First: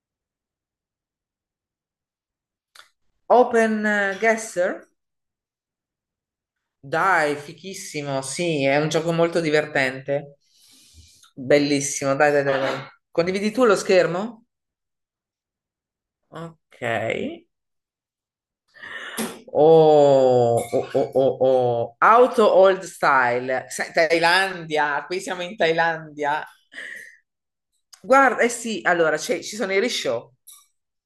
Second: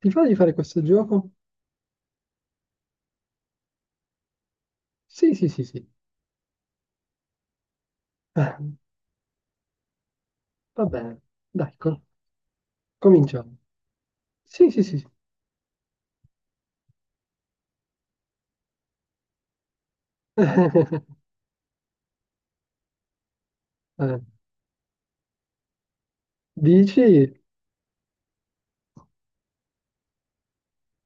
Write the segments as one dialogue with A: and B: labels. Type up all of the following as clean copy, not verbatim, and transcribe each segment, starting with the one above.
A: Ti fa di fare questo gioco?
B: Open Guesser?
A: Sì, sì, sì, sì.
B: Dai, fichissimo, sì,
A: Eh,
B: è un gioco molto divertente.
A: va bene, dai,
B: Bellissimo, dai, dai, dai, dai. Condividi
A: cominciamo.
B: tu lo schermo?
A: Sì, sì, sì, sì.
B: Ok. Oh, oh, oh, oh, oh. Auto old style. Sai,
A: Eh,
B: Thailandia, qui siamo in Thailandia.
A: dici?
B: Guarda, eh sì, allora ci sono i risciò,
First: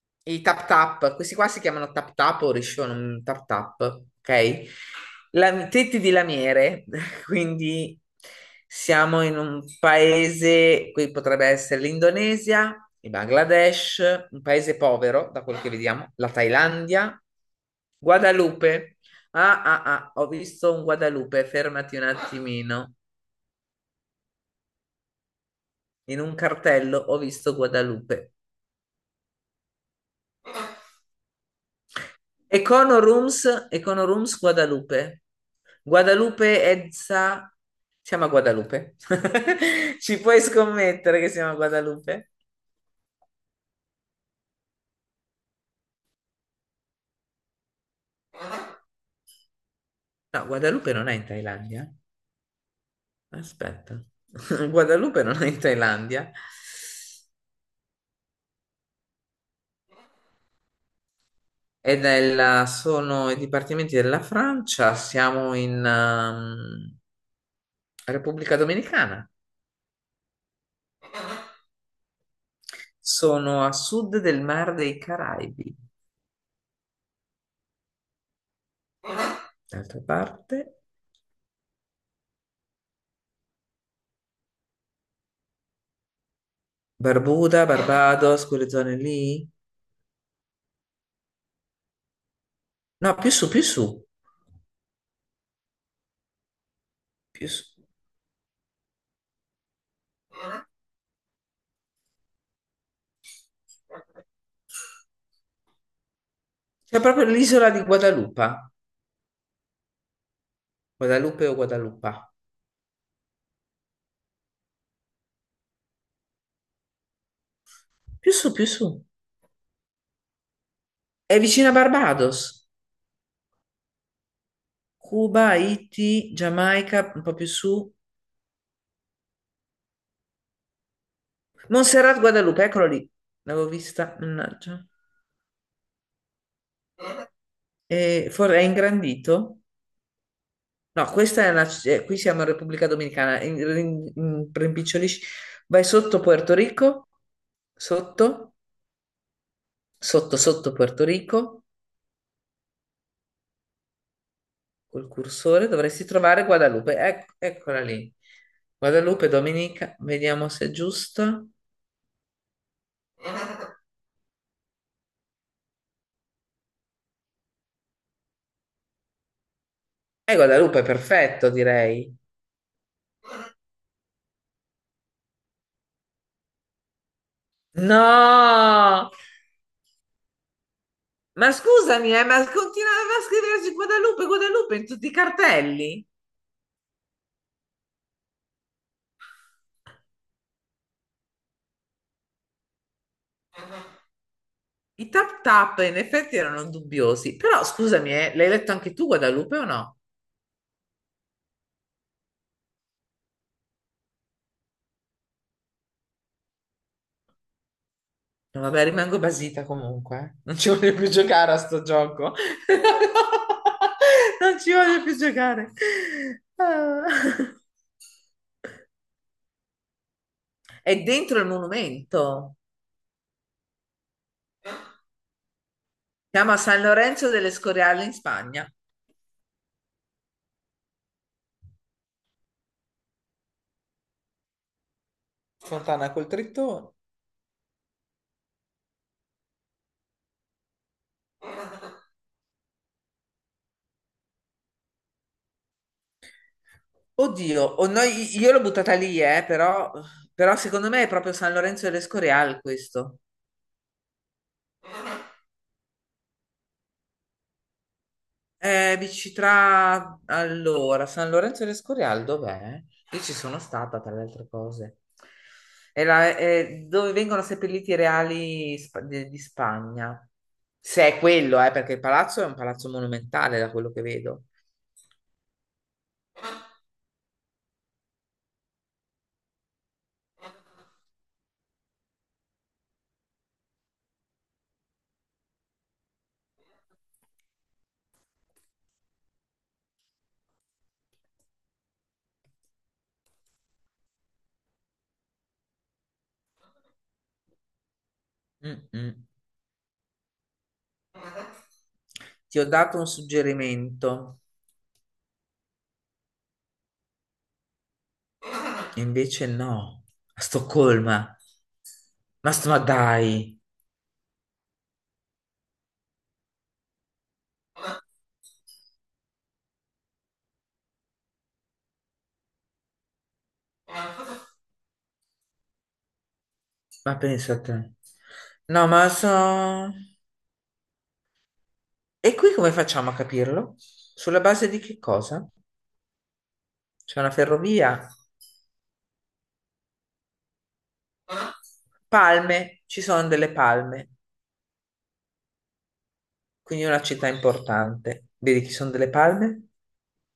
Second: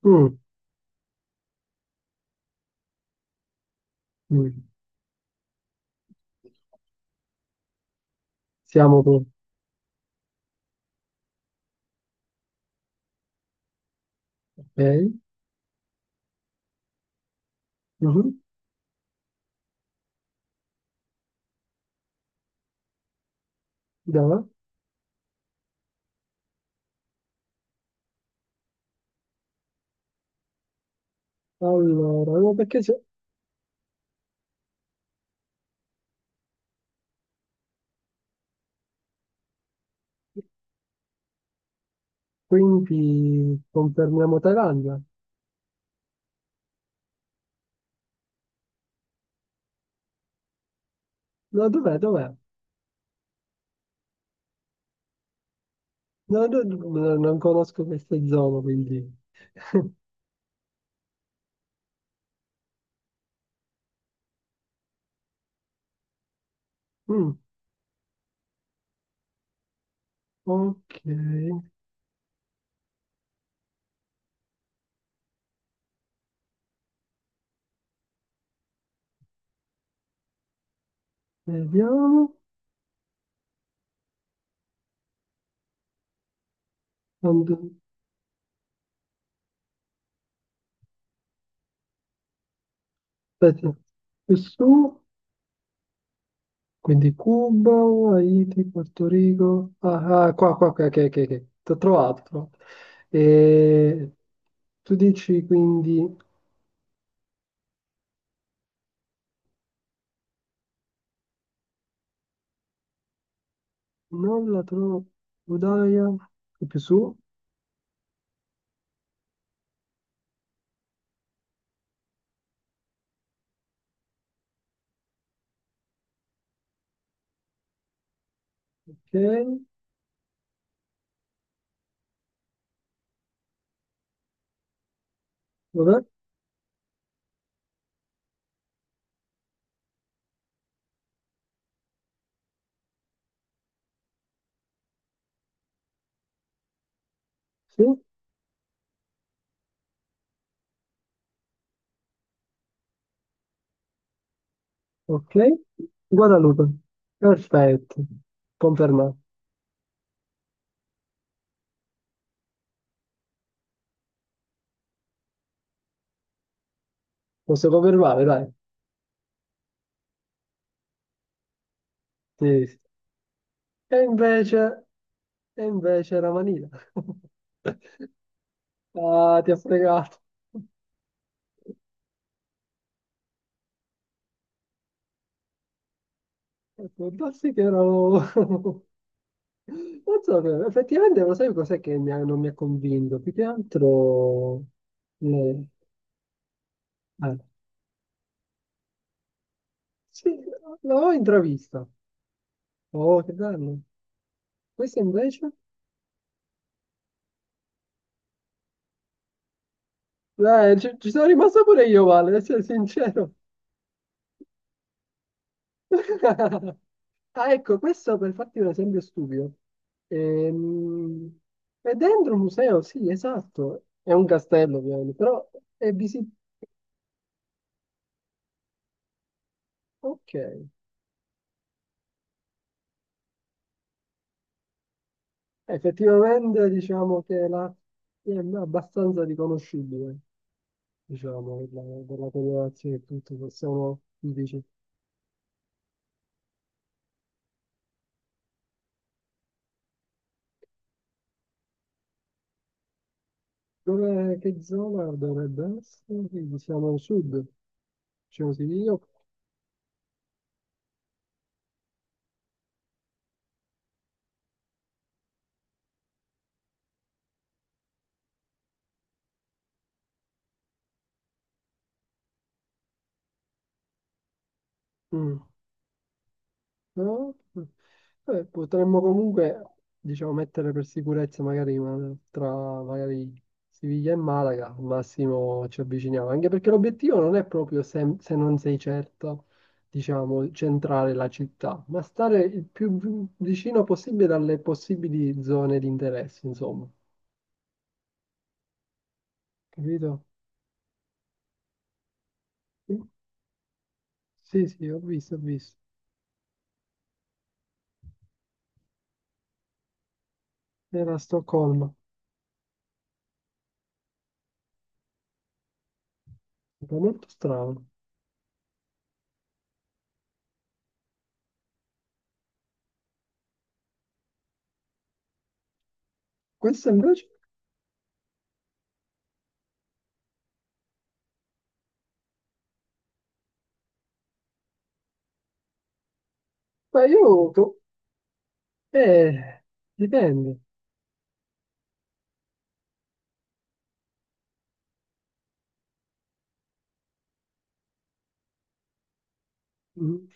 A: Mm,
B: i tap tap, questi qua si chiamano tap tap o risciò, non tap tap,
A: mm.
B: ok? La, tetti di lamiere, quindi
A: Siamo
B: siamo
A: con...
B: in un paese, qui potrebbe essere l'Indonesia, il Bangladesh, un paese
A: Ok,
B: povero, da quello che vediamo, la Thailandia,
A: mhm,
B: Guadalupe. Ah, ah, ah, ho visto un Guadalupe, fermati un attimino.
A: dai.
B: In un cartello ho visto Guadalupe.
A: Allora, no, perché c'è...
B: Econorooms, Econorooms Guadalupe. Guadalupe Edsa. Siamo a Guadalupe. Ci puoi scommettere che siamo a Guadalupe?
A: Quindi confermiamo Thailandia?
B: No, Guadalupe non è in
A: No,
B: Thailandia.
A: dov'è, dov'è?
B: Aspetta. Guadalupe non è in Thailandia.
A: No, no, no, non conosco queste zone, quindi...
B: Sono i dipartimenti della Francia. Siamo in
A: Mm,
B: Repubblica Dominicana.
A: ok,
B: Sono a sud del Mar dei Caraibi. D'altra parte.
A: vediamo.
B: Barbuda,
A: And-
B: Barbados, quelle zone lì? No, più su, più
A: Aspetta,
B: su,
A: più su. Quindi
B: più su.
A: Cuba, Haiti, Porto Rico. Ah, ah, qua, qua, qua, ok, ok, ok. T'ho trovato, t'ho trovato. E tu dici quindi
B: C'è proprio l'isola di Guadalupe, Guadalupe o Guadalupa.
A: non la trovo, Udaya, è più su,
B: Più su, più su. È vicino a Barbados. Cuba, Haiti, Giamaica, un po' più su.
A: ok,
B: Montserrat, Guadalupe, eccolo lì. L'avevo vista, mannaggia.
A: vabbè,
B: E è ingrandito? No, qui siamo in Repubblica Dominicana. Rimpicciolisci. Vai sotto Puerto Rico,
A: sì,
B: sotto, sotto, sotto Puerto Rico. Col
A: ok.
B: cursore dovresti trovare
A: Guadalupe,
B: Guadalupe. Eccola
A: perfetto,
B: lì.
A: confermato.
B: Guadalupe, Domenica, vediamo se è giusto.
A: Posso confermare, dai.
B: E Guadalupe, perfetto, direi.
A: Sì, sì. E invece, e invece era Manila.
B: No!
A: Ah, ti ha fregato.
B: Ma scusami, ma continuava a scriversi Guadalupe, Guadalupe in tutti i cartelli.
A: Può darsi che erano... Non so, però, effettivamente lo sai cos'è che non mi ha convinto? Più che altro...
B: I tap
A: le-
B: tap in effetti erano
A: ah,
B: dubbiosi. Però scusami, l'hai letto anche tu Guadalupe o no?
A: sì, l'ho intravista. Oh, che bello. Questo invece?
B: No, vabbè, rimango basita comunque. Eh. Non ci
A: Ci,
B: voglio più
A: ci sono
B: giocare a
A: rimasto
B: sto
A: pure io male,
B: gioco.
A: ad essere sincero.
B: Non ci voglio più giocare. Ah.
A: Ah, ecco, questo per farti un esempio stupido.
B: È
A: Ehm,
B: dentro il
A: è dentro un
B: monumento.
A: museo, sì, esatto. È un castello, ovviamente, però è visibile.
B: Si chiama San Lorenzo delle Scoriale in Spagna.
A: Ok.
B: Fontana col
A: Effettivamente
B: Trittone.
A: diciamo che la, è abbastanza riconoscibile, diciamo, la, dalla colorazione e tutto, se sono dici.
B: Oddio, io l'ho buttata lì, però, però secondo me è proprio San Lorenzo delle Scoriale questo.
A: Dove, che zona dovrebbe essere? Qui siamo al sud, diciamo sì, io.
B: Dici tra allora San Lorenzo de Escorial dov'è? Io ci sono stata tra le altre cose. È dove vengono seppelliti i reali di Spagna. Se è quello, perché il palazzo è un palazzo monumentale da quello che vedo.
A: Mm. No? Potremmo comunque, diciamo, mettere per sicurezza magari tra magari Siviglia e Malaga, al massimo ci avviciniamo, anche perché l'obiettivo non è proprio se, se non sei certo, diciamo, centrare la città, ma stare il più vicino possibile alle possibili zone di interesse, insomma,
B: Mm-mm.
A: capito?
B: Ti ho
A: Sì,
B: dato un suggerimento,
A: sì, sì, ho visto, ho visto.
B: e invece no, a
A: Era a
B: Stoccolma.
A: Stoccolma,
B: Ma dai,
A: è molto strano. Questo
B: ma
A: invece,
B: pensa a te. No, ma so. E qui come facciamo a capirlo? Sulla base di che cosa?
A: ma
B: C'è una
A: io,
B: ferrovia,
A: eh, dipende.
B: palme, ci sono delle palme, quindi è una città importante. Vedi che ci sono delle palme?
A: Mm.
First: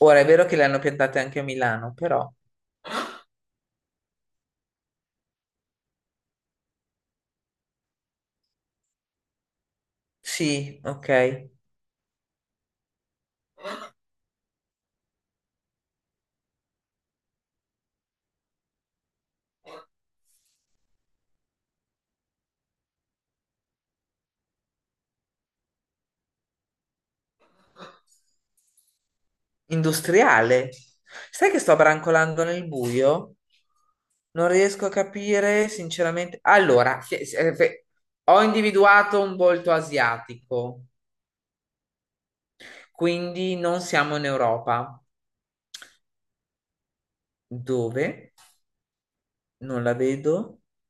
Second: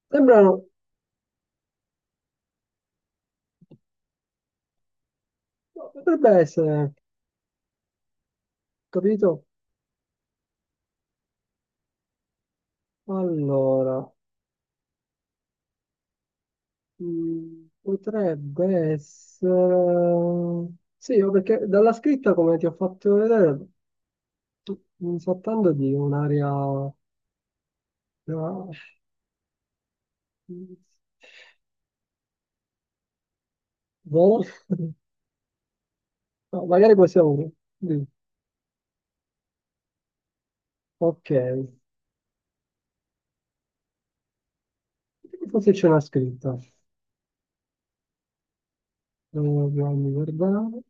B: Ora è vero
A: Sembrano,
B: che le hanno piantate anche a Milano, però
A: potrebbe essere, capito?
B: sì, ok.
A: Allora, potrebbe essere... Sì, o perché dalla scritta, come ti ho fatto vedere, mi sto trattando di un'area... no,
B: Industriale. Sai che sto brancolando nel buio?
A: boh.
B: Non riesco a capire, sinceramente.
A: No, magari
B: Allora,
A: possiamo... di-
B: ho individuato un volto asiatico,
A: Ok,
B: quindi non siamo in Europa.
A: forse c'è una scritta.
B: Dove? Non la
A: Dobbiamo
B: vedo.
A: guardare.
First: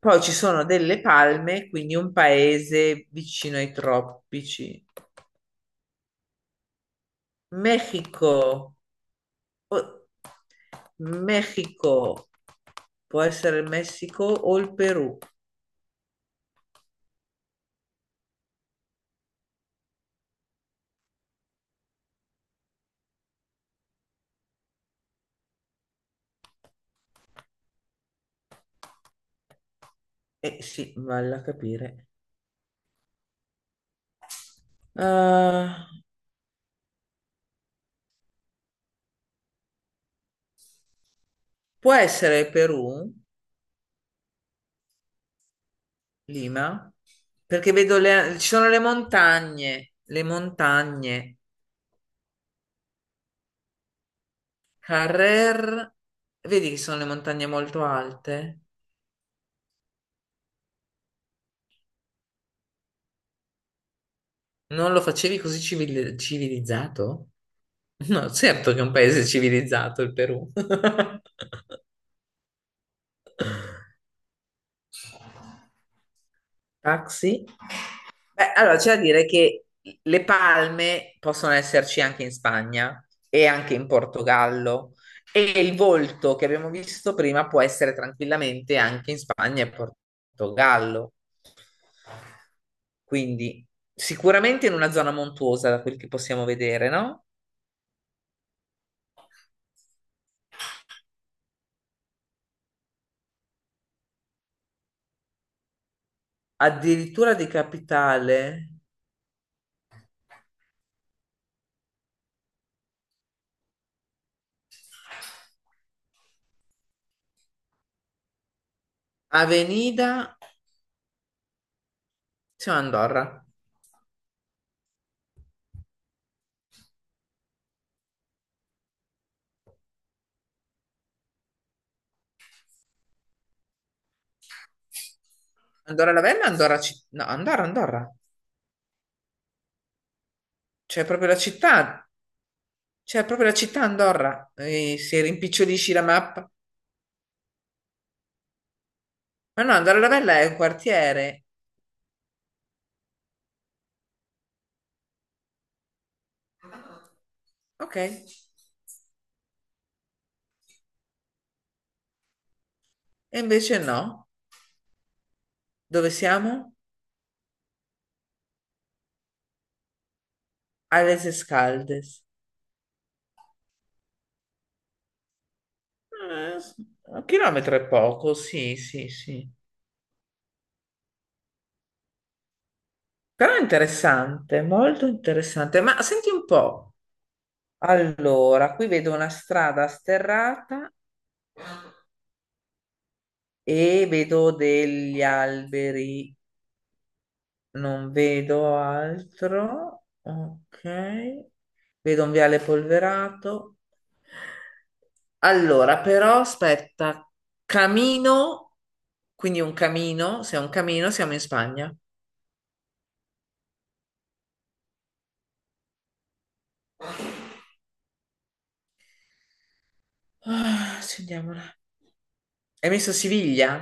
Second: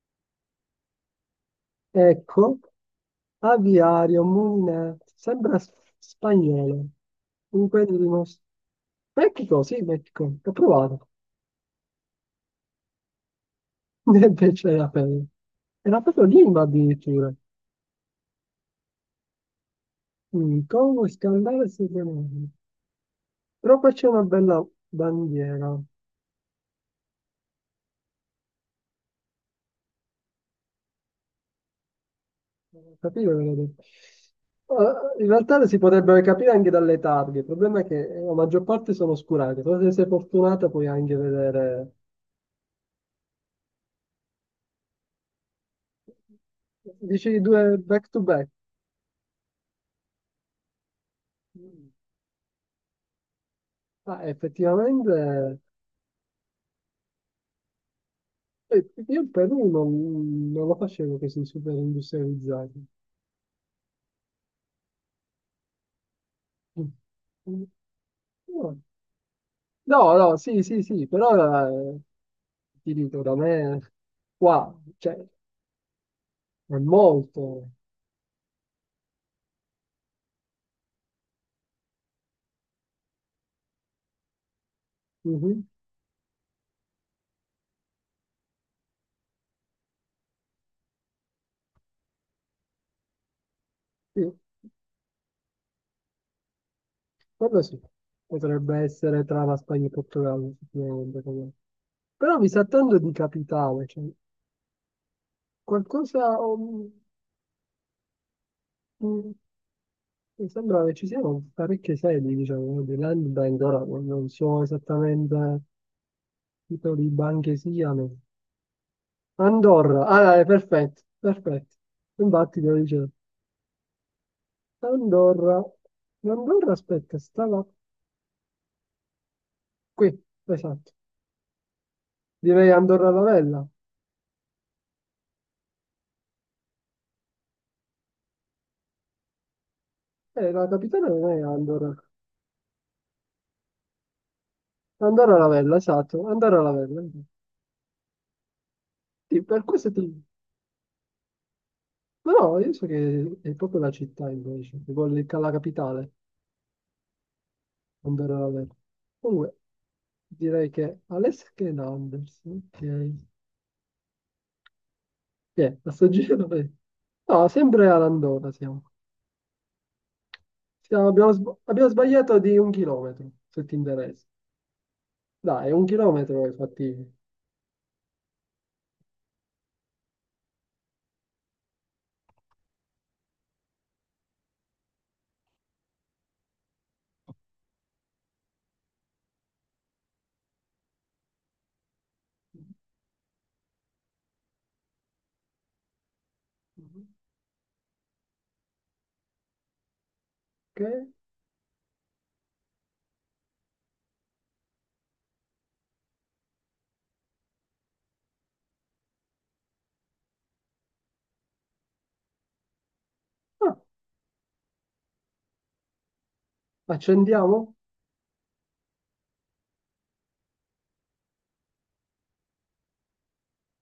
B: Poi ci sono delle palme, quindi un
A: Ecco,
B: paese vicino ai
A: aviario,
B: tropici.
A: Molinare, sembra spagnolo. Comunque di uno
B: Messico.
A: Mexico, sì,
B: O-
A: Mexico, ho provato.
B: Messico. Può essere il Messico
A: E
B: o
A: invece
B: il
A: era per...
B: Perù.
A: Era proprio Lima addirittura. Mm, Congo, Scandale, Sud-America. Però qua c'è una bella bandiera.
B: Eh sì, vale a capire.
A: Capire, vedete. In realtà le si
B: Ah,
A: potrebbero capire anche dalle targhe. Il problema è che la maggior parte sono oscurate. Però se sei fortunata puoi anche vedere...
B: può essere il Perù, Lima,
A: Dici
B: perché
A: due back to
B: ci
A: back.
B: sono le montagne, le montagne.
A: Mm. Ah, effettivamente...
B: Carrer, vedi che sono le montagne molto alte?
A: io il Perù non lo facevo che si super industrializzato.
B: Non lo facevi così civilizzato?
A: No,
B: No, certo che è un paese civilizzato il
A: no,
B: Perù.
A: sì, sì, sì, però eh, ti dico, da me qua, cioè, è
B: Taxi?
A: molto.
B: Beh, allora c'è da dire che le palme possono esserci anche in Spagna e anche in Portogallo e
A: Mhm,
B: il volto che abbiamo visto prima può essere tranquillamente anche in Spagna e Portogallo. Quindi
A: sì,
B: sicuramente in una zona montuosa, da quel che possiamo vedere, no?
A: quello sì. Potrebbe essere tra la Spagna e il Portogallo, sicuramente. Però mi sa tanto di capitale, cioè, qualcosa...
B: Addirittura di capitale.
A: mm, mi sembra che ci siano parecchie sedi, diciamo, no, di Land Bank, ora non so esattamente titoli di banche siano. Andorra, ah,
B: Avenida,
A: dai, perfetto, perfetto. Infatti,
B: sì,
A: lo
B: no,
A: dicevo.
B: Andorra.
A: Andorra. Andorra, aspetta, stava qui, esatto. Direi Andorra la Vella.
B: Andorra la Vella, Andorra, no, Andorra, Andorra.
A: La
B: C'è
A: capitale
B: proprio
A: non
B: la
A: è Andorra.
B: città, c'è proprio la città Andorra. E se
A: Andorra la Vella,
B: rimpicciolisci la
A: esatto.
B: mappa.
A: Andorra la Vella. Sì,
B: Ma
A: per
B: no,
A: questo
B: Andorra la
A: ti...
B: Vella è un quartiere.
A: Ma no, io so che è proprio la città invece, che vuole la capitale,
B: Ok. E
A: Andorra la Vella. Comunque, direi che Alessia Anders, ok.
B: invece no.
A: Sì, a sto
B: Dove
A: giro....
B: siamo?
A: No, sempre all'Andorra siamo.
B: A
A: Siamo-
B: Les
A: abbiamo, abbiamo
B: Escaldes.
A: sbagliato di un chilometro, se ti interessa. Dai, un chilometro è
B: Eh,
A: fattibile.
B: un chilometro è poco, sì, sì, sì. Però è interessante, molto interessante. Ma senti un po'. Allora, qui vedo una strada sterrata e vedo degli alberi, non vedo altro.
A: Ok?
B: Ok. Vedo un viale polverato. Allora, però aspetta, camino, quindi un camino, se è un camino siamo in Spagna.
A: Ah, accendiamo?
B: Ah, accendiamola. Hai messo Siviglia?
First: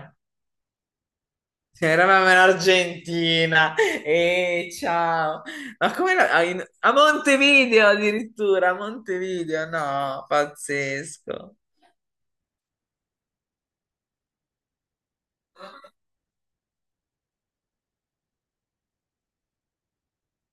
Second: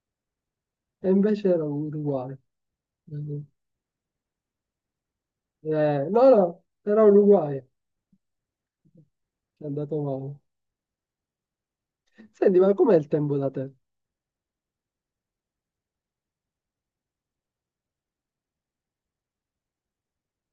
A: E invece era
B: Sì, eravamo
A: l'Uruguay.
B: in Argentina e ciao, ma come
A: No,
B: era- a
A: no,
B: in- a
A: era l'Uruguay.
B: Montevideo addirittura, a
A: È
B: Montevideo,
A: andato
B: no,
A: male.
B: pazzesco.
A: Senti, ma com'è il tempo da te?